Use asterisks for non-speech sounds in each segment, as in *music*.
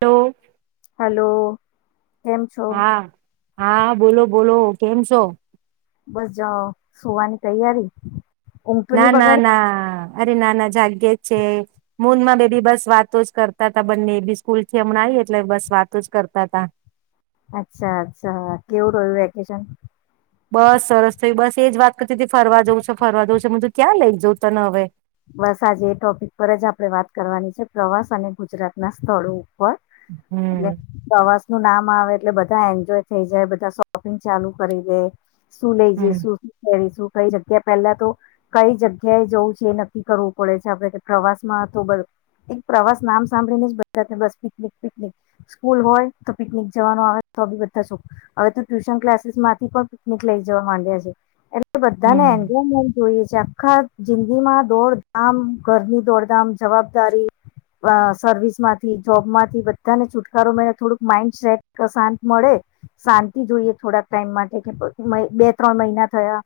Hello hello કેમ છો હા હા બોલો. બોલો કેમ છો. બસ જાઓ સોવાની તૈયારી. ઊંઘ તો ના નહી ના બગાડી ના. અરે નાના જાગે જ છે મૂન માં બે બી બસ વાતો જ કરતા ત બંને બી સ્કૂલ થી હમણાં આવી એટલે બસ વાતો જ કરતા તા. અચ્છા અચ્છા કેવું રહ્યું વેકેશન. બસ સરસ થયું બસ એજ વાત કરતી હતી ફરવા જવું છે ફરવા જવું છે હ તું ક્યાં લઈ જઉં તને હવે. બસ આજે એ ટોપિક પર જ આપણે વાત કરવાની છે પ્રવાસ અને ગુજરાતના સ્થળો પણ હમ એટલે પ્રવા નું નામ આવે એટલે બધા એન્જોય થઈ જાય બધા શોપિંગ ચાલુ કરી દે. શું લઈ જ હમ શું શું પેરીશું. કઈ જગ્યા પહેલા તો કઈ જગ્યાએ જવું છે એ. નક્કી કરવું પડે છે આપડે પ્રવાસ માં તો બ એક પ્રવાસ નામ સાંભળીને જ બધા બસ પનિક પિકનિક સ્કૂલ હોય તો પિકનિક જવાનું આવે તો ભી બધાો હવે તો ટ્યુશન ક્લાસીસ માંથી પણ પિકનિક લઈ જવા માંડ્યા છે એટલે. એ બધા ને હમ *inaudible* જોઈએ છે. *unintelligible* જિંદગી માં. દોડધામ ઘરની દોડધામ જવાબદારી સર્વિસ માંથી જોબમાંથી બધાને છુટકારો મેને થોડુંક માઈન્ડ સેટ શાંત મળે શાંતિ જોઈએ થોડાક ટાઈમ માટે કે બે ત્રણ મહિના થયા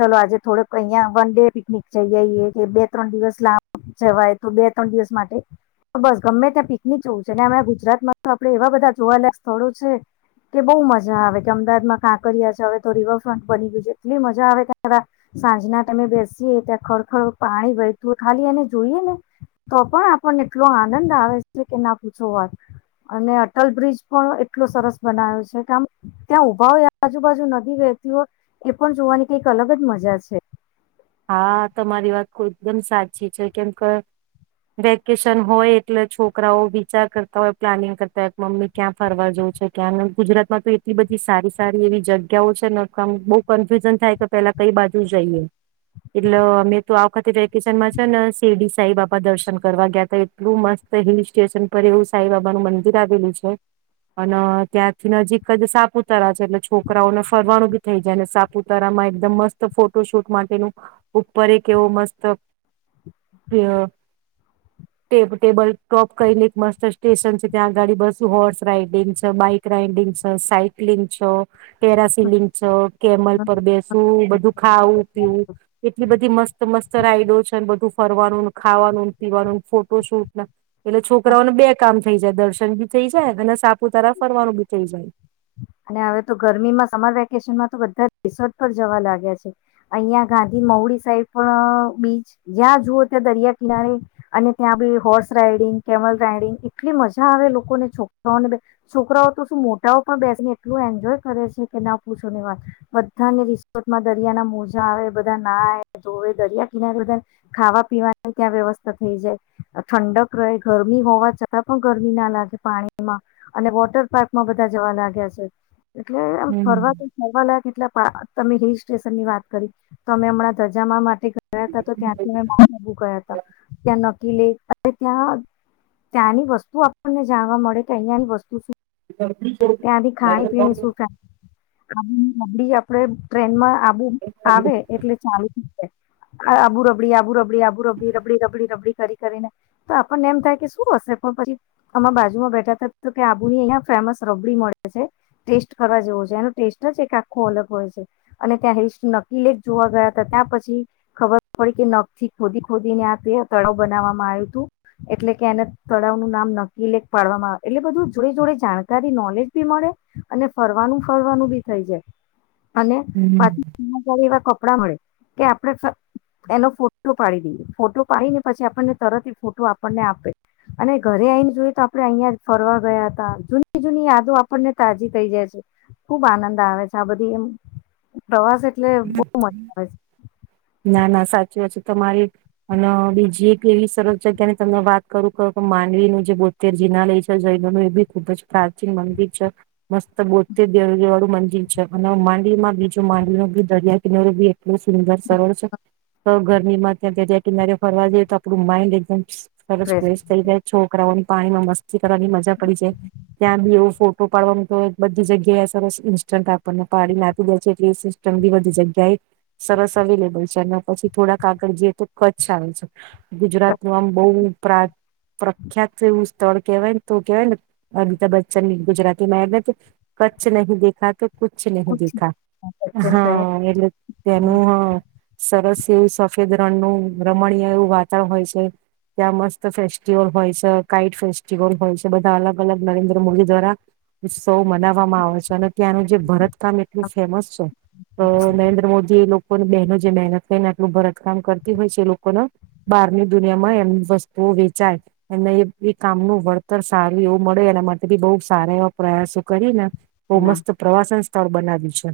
ચલો આજે થોડક અહીં વન ડે પિકનિક જઈ આવીઈએ. કે બે ત્રણ દિવસ લાંબ જવાય તો બે ત્રણ દિવસ માટે બસ ગમે ત્યાં પિકનિક જવું છે અને અ ગુજરાતમાં તો આપડે એવા બધા જોવાલાક સ્થળો છે કે બો મજા આવે કે અમદાવાદમાં કાંકરિયા છે હવે તો રિવરફ્રન્ટ બની ગયું છે એટલી મજા આવે કે સાંજના તમે બેસીએ ત્યાં ખરખર. પાણી વહેતું હોય ખાલી એને જોઈએ ને તો પણ આપણને એટલો આનંદ આવે છે કે ના પૂછો વાત અને અટલ બ્રિજ પણ એટલો સરસ બનાવ્યો છે કેમ ત્યાં ઉભા હોય આજુબાજુ નદી વેહતી હોય એ પણ જોવાની કઈક અલગ જ મજા છે. હા તમારી વાત એકદમ સાચી છે કેમ કે વેકેશન હોય એટલે છોકરાઓ વિચાર કરતા હોય પ્લાનિંગ કરતા હોય કે મમ્મી ક્યાં ફરવા જવ છે ક્યાં ગુજરાતમાં તો એટલી બધી સારી સારી એવી જગ્યાઓ છે નામ બો કન્ફ્યુઝન થાય કે પેલા કઈ બાજુ જઈએ. એટલે અમે તો આ વખતે વેકેશનમાં છે ને શેરડી સાઈ બાબા દર્શન કરવા ગયા હતા એટલું મસ્ત હિલ સ્ટેશન પર એવું સાઈ બાબા નુ મંદિર આવેલું છે અને ત્યાંથી નજીક જ સાપુતારા છે એટલે છોકરાઓને ફરવાનું ભી થઇ જાય અને સાપુતારામાં એકદમ મસ્ત ફોટો શૂટ. માટેનું ઉપર એક એવો મસ્ત ટેબલ ટોપ કઈને એક મસ્ત સ્ટેશન છે ત્યાં આગાડી બસ હોર્સ રાઈડિંગ છે બાઈક રાઈડિંગ છે સાઈકલિંગ છો ટેરા સિલિંગ છો. કેમલ પર બેસ વુ. દુખાવુ. પીવું એટલી બધી મસ્ત મસ્ત રાઈડો છેને બધું ફરવાનું ખાવાનુંને પીવાનું ફોટો શૂટ એટલે છોકરાઓને બે કામ થઈ જાય દર્શન ભી થઈ જાય અને સાપુતારા ફરવાનું ભી થઇ જાય અને હવે તો ગરમીમાં સમર વેકેશનમાં તો બધા રિસોર્ટ પર જવા લાગ્યા છે અહં ગાંધી મહઉડી સાઈડ પણ બીચ જ્યાં જુઓ ત્યાં દરિયા કિનારે અને ત્યાં ભી હોર્સ રાઈડિંગ કેમલ રાઈડિંગ એટલી મજા આવે લોકોને છોકરાઓને છોકરાઓ તો શું મોટાઓ પણ બેસને એટલું એન્જોય કરે છે કે ના પૂછો ની વાત બધા રિસોર્ટમાં દરિયાના મોજા આવે બધા ના આવે જોવે દરિયા કિના બધા ખાવા પીવાની ક્યાં વ્યવસ્થા થઈ જાય ઠંડક રહે ગરમી હોવા છતાં પણ ગરમી ના લાગે પાણીમાં અને વોટર પાર્કમાં બધા જવા લાગ્યા છે એટલે એમ હમ ફરવા તો *inaudible* લાયક એટલે તમે હિલ સ્ટેશન ની વાત કરી તો અમે હમણાં ધજામા મા તે ગયા હતાં *inaudible* ત્યાં નકી લે ત્યાં ત્યાંની વસ્તુ આપણને જાણવા મળે કે અહિયાંની વસ્તુ શું ત્યાંથી ખાણી પીણી શું *inaudible* *inaudible* આપડે ટ્રેન મા આબુ આવે એટલે ચાલુ થ જાય આબુ રબડી આબુ રબડી *unintelligible* રબડીબડી રબડીબડી કરી કરીને તો આપણને એમ થાય કે શું હશે પણ પછી આમાં બાજુમાં બેઠા ત તો કે આબુની રબડી મળે છે ટેસ્ટ કરવા જેવો છે એનો ટેસ્ટ જ એક આખો અલગ હોય છે અને ત્યાં હિસ્ટ નકલેક જોવા ગયા હતા ત્યાં પછી ખબર પડી કે નખ થી ખોદી ખોદીને આે તળાવ બનાવવામાં આવ્યું હતું એટલે કે એને તળાવ નું નામ નકીલેક ફડવામાં આવે એટલે બધું જોડે જોડે જાણ *unintelligible* નોલેજ ભી મળે અને ફરવાનું ફરવાનું ભી થઇ જાય અને *inaudible* હમ *unintelligible* કે આપણે એનો ફોટો પાડી દઈએ ફોટો પાડીને પછી આપણને તરત ફોટો આપણને આપે અને ઘરે આવીઈને જોઈએ તો આપણે અહીં ફરવા ગયા હતા જોની જૂની યાદો આપણને તાજી થઈ જાય છે ખુબ આનંદ આવે છે આ બધી એમ પ્રવાસે ના ના સાચી વાત તમારી અને બીજી એક એવી સરસ જગ્યાની તમે વાત કરું કરુ કે માંડવીનું જે બોતેર જિનાલય છે જયલોનું એ ભી ખુબ જ પ્રાચીન મંદિર છે મસ્ત બોતેર દે વાળું મંદિર છે અને માંડવી માં બીજું માંડવીનું દરિયા કિનારે ભી એટલું સુંદર સરળ છે તો ગરમી માં ત્યાં દરિયા કિનારે ફરવા જઈએ તો આપણું માઇન્ડ એકદમ સરસ છે ફ્રેસ થઈ જય છોકરાઓની પાણીમાં મસ્તી કરવાની મજા પડી જાય ત્યાં બી એવું ફોટો પાડવાનું તો બધી જગ્યાએ સરસ ઇન્સ્ટન્ટ આપણને પાડી ના આપી દે છે એટ જંગી બધી જગ્યાએ સરસ અવેલેબલ છે અને પછી થોડાક આગળ જઈએ તો કચ્છ આવે છે ગુજરાત નું આમ બહુ પ્રખ્યાત એવું સ્થળ કવાયને તો કેવાય ને અમિતાભ બચ્ચન ગુજરાતીમાં આવેને કચ્છ નહીં દેખાતો કછ નહી દેખા ટ્રેસ હા એટલે તેનું હ સરસ એવું સફેદ રણનુંું રમણીય એવું વાતાવરણ હોય છે ત્યાં મસ્ત ફેસ્ટિવલ હોય છે કાઇટ ફેસ્ટિવલ હોય છે બધા અલગ અલગ નરેન્દ્ર મોદી દ્વારા ઉત્સવો મનાવવામાં આવે છે અને ત્યાંનું જે ભરત તમે એટલું ફેમસ છો નરેન્દ્ર મોદી લોકોને બહેનો જે મહેનત કરીને આટલું ભરતકામ કરતી હોય છે એ લોકોને બહારની દુનિયામાં એમ વસ્તુઓ વેચાય એમને એ કામનું વળતર સારું એવું મળે એના માટે બી બહુ સારા એવા પ્રયાસો કરી ને ઓ મસ્ત પ્રવાસન સ્થળ બનાવી છે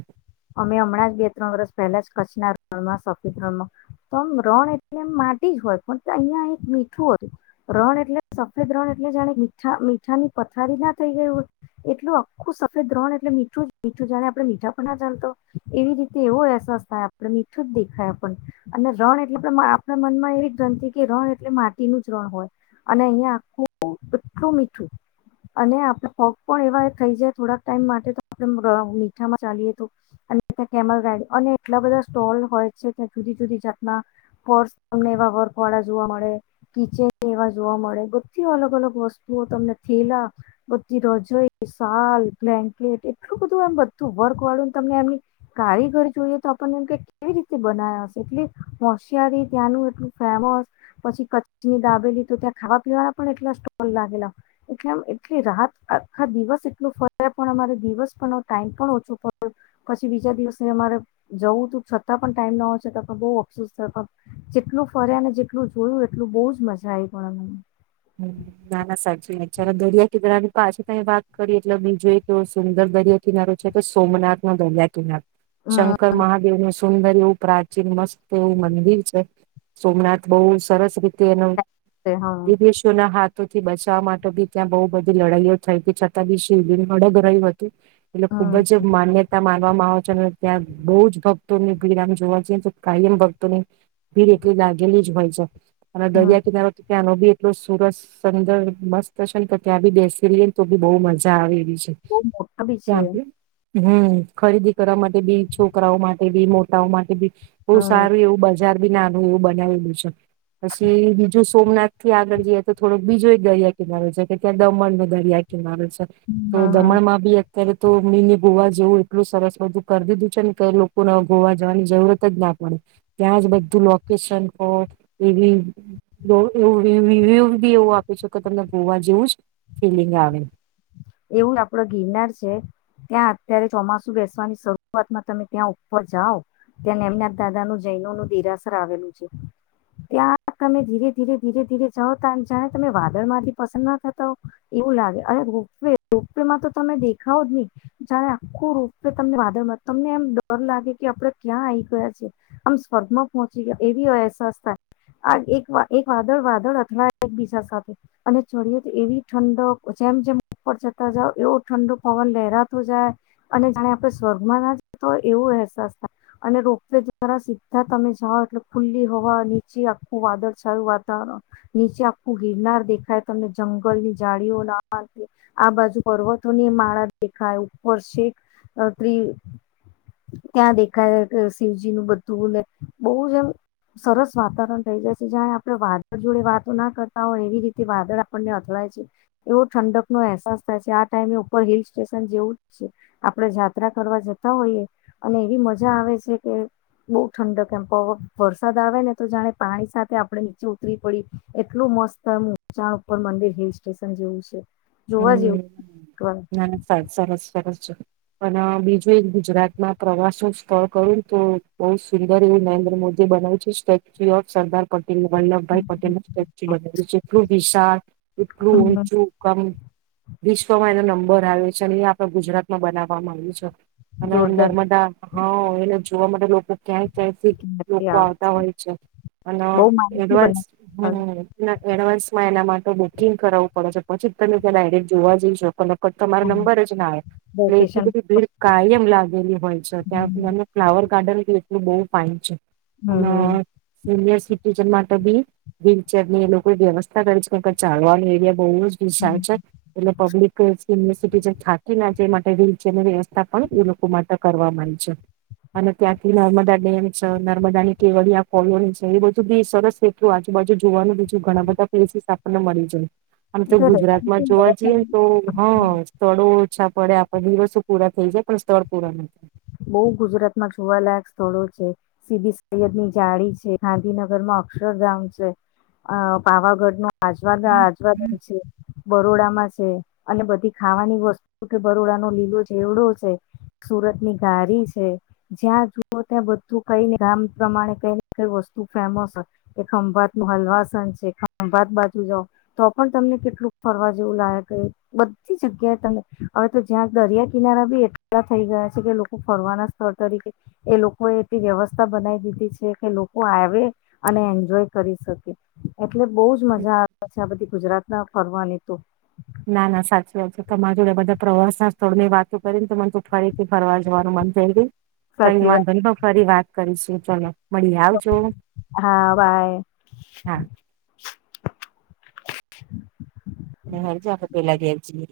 અમે હમણાં જ બે ત્રણ વરષ પહેલા જ કચ્છના રણમાં સફેદ રણમાં તો આમ રણ એટલે એમ માટી જ હોય પણ અહીિયાં એક મીઠું હતું રણ એટલે સફેદ રણ એટલે જાણે મીઠા મીઠા ની પથારી ના થઈ ગયું હોય એટલું આખું સફેદ રણ એટલે મીઠું જ મીઠું જાણે આપણે મીઠા પણ એવી રીતે એવો અહેસાસ થાય આપણે મીઠું જ દેખાય આપણ અને રણ એટલે આપણા મનમાં એવી ગનિ કે રણ એટલે માટીનું જ રણ હોય અને અહીિયાંયા આખું એટલું મીઠું અને આપડ પગ પણ એવા થઈ જાય થોડાક ટાઈમ માટે તો આપ ર મીઠામાં ચાલીએ તો અને ત્યા કેમલ ગાડી અને એટલા બધા સ્ટોલ હોય છે ત્યાં જુદી જુદી જાતના પર્સ તમને એવા વર્ક વાળા જોવા મળે કિચેન એવા જોવા મળે બધી અલગ અલગ વસ્તુઓ તમને થેલા બધી રજોઈ શલ બ્લેન્કેટ એટલું બધું એમ બધું વર્ક વાળું તમને એમની કારીગર જોઈએ તો આપણને એમ કે કેવી રીતે બના્યા હશે એટલી હોશિયારી ત્યાંનું એટલું ફેમસ પછી કચ્છની દાબેલી તો ત્યાં ખાવા પીવાના પણ એટલા સ્ટોલ લાગેલા એટલે આમ એટલી રાત આખા દિવસ એટલ ફરે પણ અમારે દિવસ પણનો ટાઈમ પણ ઓછો પછી બીજા દિવસે અમારે જવું તું છતાં પણ ટાઈમ ના હોશે તો બઉ અફસોસ થયો જેટલું ફર્યા ને જેટલું જોયું એટલું બહુ જ મજા આવી પણ અ હ ના ના સાચી વાત છેા દરિયા કિનારાની પાછ ત વાત કરીએ એટલે મે જોઈ તો સુંદર દરિયા કિનારો છે કે સોમનાથ ન દરિયા કિનારો અમને શંકર મહાદેવ ન સુંદર એવું પ્રાચીન મસ્ત એવું મંદિર છે સોમનાથ બહુ સરસ રીતે તેનું હા દ બે શોના હા. થી બચાવવા માટે બી ત્યાં બહુ બધી લડાઈઓ થઈ હતી છતાં બી શિવડીિંગ અડગ રહ્યું હતું એટલે ખુબ હમ જ માન્યતા માન વામાં આવે છે અને ત્યાં બહુ જ ભક્તોની ભીડ આમ જોવા છીએ તો કાયમ ભક્તો ની ભીડ એટલી લાગેલી જ હોય છે. અને હમ દરિયા કિનારો તો ત્યાં ની એ સુરત અંદર મસ્ત હશે ને કે ત્યાં બી બેસી રહીએ ને તો બી બહુ મજા આવે છે બહ મોટા ભી છે ત્યાં હમ ખરીદી કરવા માટે બી છોકરાઓ માટે બી મોટાઓ માટે બી બહુ હમ સારું એવું બસ બજાર બી નાનું એવું બનાવેલું છે પછી બીજું સોમનાથ થી આગળ જઈએ તો થોડો બીજો એક દરિયા કિનારો છે કે ત્યાં દમણ ન દરિયા કિનારો છે તો હમ હમ દમણમાં બી એક ત્યારે તો મેિને ગોવા જેવું એટલું સરસ બધું કરી દીધું છે ને લોકોને ગોવા જવાની જરૂરત જ ના પડે ત્યાં જ બધું લોકેશન હો એવી એવું રિવ્યુ બી એવું આપે છે કે તમને ગોવા જેવું જ ફિલિંગ આવે એવું આપડ ગિરનાર છે ત્યાં અત્યારે ચોમાસુ બેસવાની શરૂઆતમાં તમે ત્યાં ઉપર જાઓ ત્યાંને એમના દાદા નું જૈનો નું દેરાસર આવેલું છે ત્યાં તમે ધીરે ધીરે ધીરે ધીરે જાઓ ત જાણે તમે વાદળમાંથી પસંદ ના થતા હો એવું લાગે અરે ર રોપેમાં તો તમે દેખાવ જ નહી જણે આખું રોપે તમને વાદળ તમને એમ ડર લાગે કે આપડે ક્યાં આવી ગયા છેી આમ સ્વર્ગમાં પહોંચી ગયા એવી અહેસાસ થાય આ એક વાદળ વાદળ અથડાય એકબીજા સાથે અને ચડીએ તો એવી ઠંડક જેમ જેમ જતા જઓ એવો ઠંડો પવન લહેરાતો જાય અને જાણે આપે સ્વર્ગમાં ના જતો હોય એવો અહેસાસ થાય અને રોપવે દ્વારા સીધા તમે જાઓ એટલે ખુલ્લી હવા નીચે આખું વાદળછાયું વાતાવરણ નીચે આખું હિરનાર દેખાય તમને જંગલ ની જાડીીઓ લવા આ બાજુ પર્વતો ની માળા દેખાય ઉપર શખ ત ત્યાં દેખાય શિવજી નું બધું બલે બહુ જ એમ સરસ વાતાવરણ થઈ જાય છે જ્યાં આપણે વાદળ જોડે વાતો ના કરતા હોય એવી રીતે વાદળ આપણને અથડાય છે એવો ઠંડક નો અહેસાસ થાય છે આ ટાઈમે ઉપર હિલ સ્ટેશન જેવું જ છે આપડે યાત્રા કરવા જતા હોઈએ અને એવી મજા આવે છે કે બહુ ઠંડક કેમ વરસાદ આવે ને તો જાણે પાણી સાથે આપણે નીચે ઉતરી પડી એટલું મસ્ત એમચાણ ઉપર મંદિર હિલ સ્ટેશન જેવું છે જોવા હમ જેવું એકવાર. ના સર સરસ સરસ પણ બીજું એક ગુજરાતમાં પ્રવાસ નું સ્થળ કરું તો બહ સુંદર એવું નરેન્દ્ર મોદી બનાવ્યું છે સ્ટેચ્યુ ઓફ સરદાર પટેલ વલ્લભભાઈ પટેલ ન સ્ટેચ્યુ બના એટલલો વિશળ એટલું ઉચું કમ વિશ્વમાં એનો નંબર આવે છે અને એ આપડે ગુજરાતમાં બનાવવામાં આવ્યું છે હ જોરદાર નર્મદા હા એ જોવા માટે લોકો ક્યાય ટફિક લોકો આવતા હોય છે અને બહુ માનસી એડવાન્સ બને હમ એડવાન્સમાં એના માટે બુકિંગ કરાવવું પડે છે પછી તમે જોવા જઈ શકો તમારો નંબર જ ના આવે એટલે વેકેશન એટલી બધી ભીડ કાયમ લાગેલી હોય છે ત્યાં હમ સુધી ફ્લાવર ગાર્ડન એું બહુ ફઇન છે હમ સીનિયર સિટીઝન તબી વ્હીલચેરની એ લોકો વ્યવસ્થા કરી છે કેમ કે ચાલવાનું એરિયા બઉ જ વિશાલ હમ. છે. એટલે પબ્લિક સિનિયર સીટીઝન થાકી ના જાય માટે વિલચેરની વ્યવ તા પણ એ લોકો માટે કરવા મળી છ. અને ત્યાંથી નર્મદા ડેમ છ. નર્મદાની કેવડીયા કોલોની છે એ બધું બી સરસ એટલું આજુબાજુ જોવાનું બીજું ઘણા બધા પ્લેસીસ આપડન મળી જાય. આમ તો જો ગુજરાત રહેવાનું છે જોવા જીએ ન ને, તો હન સ્થળો ઓછા પડે આપ દિવસો પૂરા થઈ જાય પણ સ્થળ પૂરા ન થાય. બઉ ગુજરાતમાં જોવા લાયક સ્થળો છે. સીદી સૈયદની જાળી છે. ગાંધીનગરમાં અક્ષરધામ છે. આ પાવાગઢનો આજવા ગા થાય. આજવા ગામ છે. બરોડામાં છે. અને બધી ખાવાની વસ્તુ કે બરોડાનો લીલો ચેવડો છે. સુરતની ધારી છે. જ્યાં જુઓ ત્યાં બધું કઈને ગામ પ્રમાણે કઈ કઈ વસ્તુ ફેમસ કે ખંભાતનું હલવાસન છે. ખંભાત બાજુ જઓ તો પણ તમને કેટલું ફરવા જેવું લાગે. બધી જગ્યાએ તમે હવે તો જ્યાં દરિયા કિનારા બી એટલા થઈ ગયા છે કે લો કો ફરવાના સ્થળ તરીકે એ લોકોએ એટલી વ્યવસ્થા બનાવી દીધી છે કે લોકો આવે અને એન્જોય કરી શકે. એટલે બઉ જ મજા આવે છે. આ બધી ગુજરાત ના ફરવાની તો. ના ના સાચી વાત છે. તમાર જોડ બધા પ્રવાસના સ્થળની વાતો કરી ને તો મને તું ફરીથી ફરવા જવાનું મન થઈ ગયુ કઈ સાચી વાંધો વાત ની પણ ફરી વાત કરીશુ. ચલો. મળીએ આવજો હા બાય. હા *inaudible* ને હાંજે આપે પેલા ઘેર જઈએ.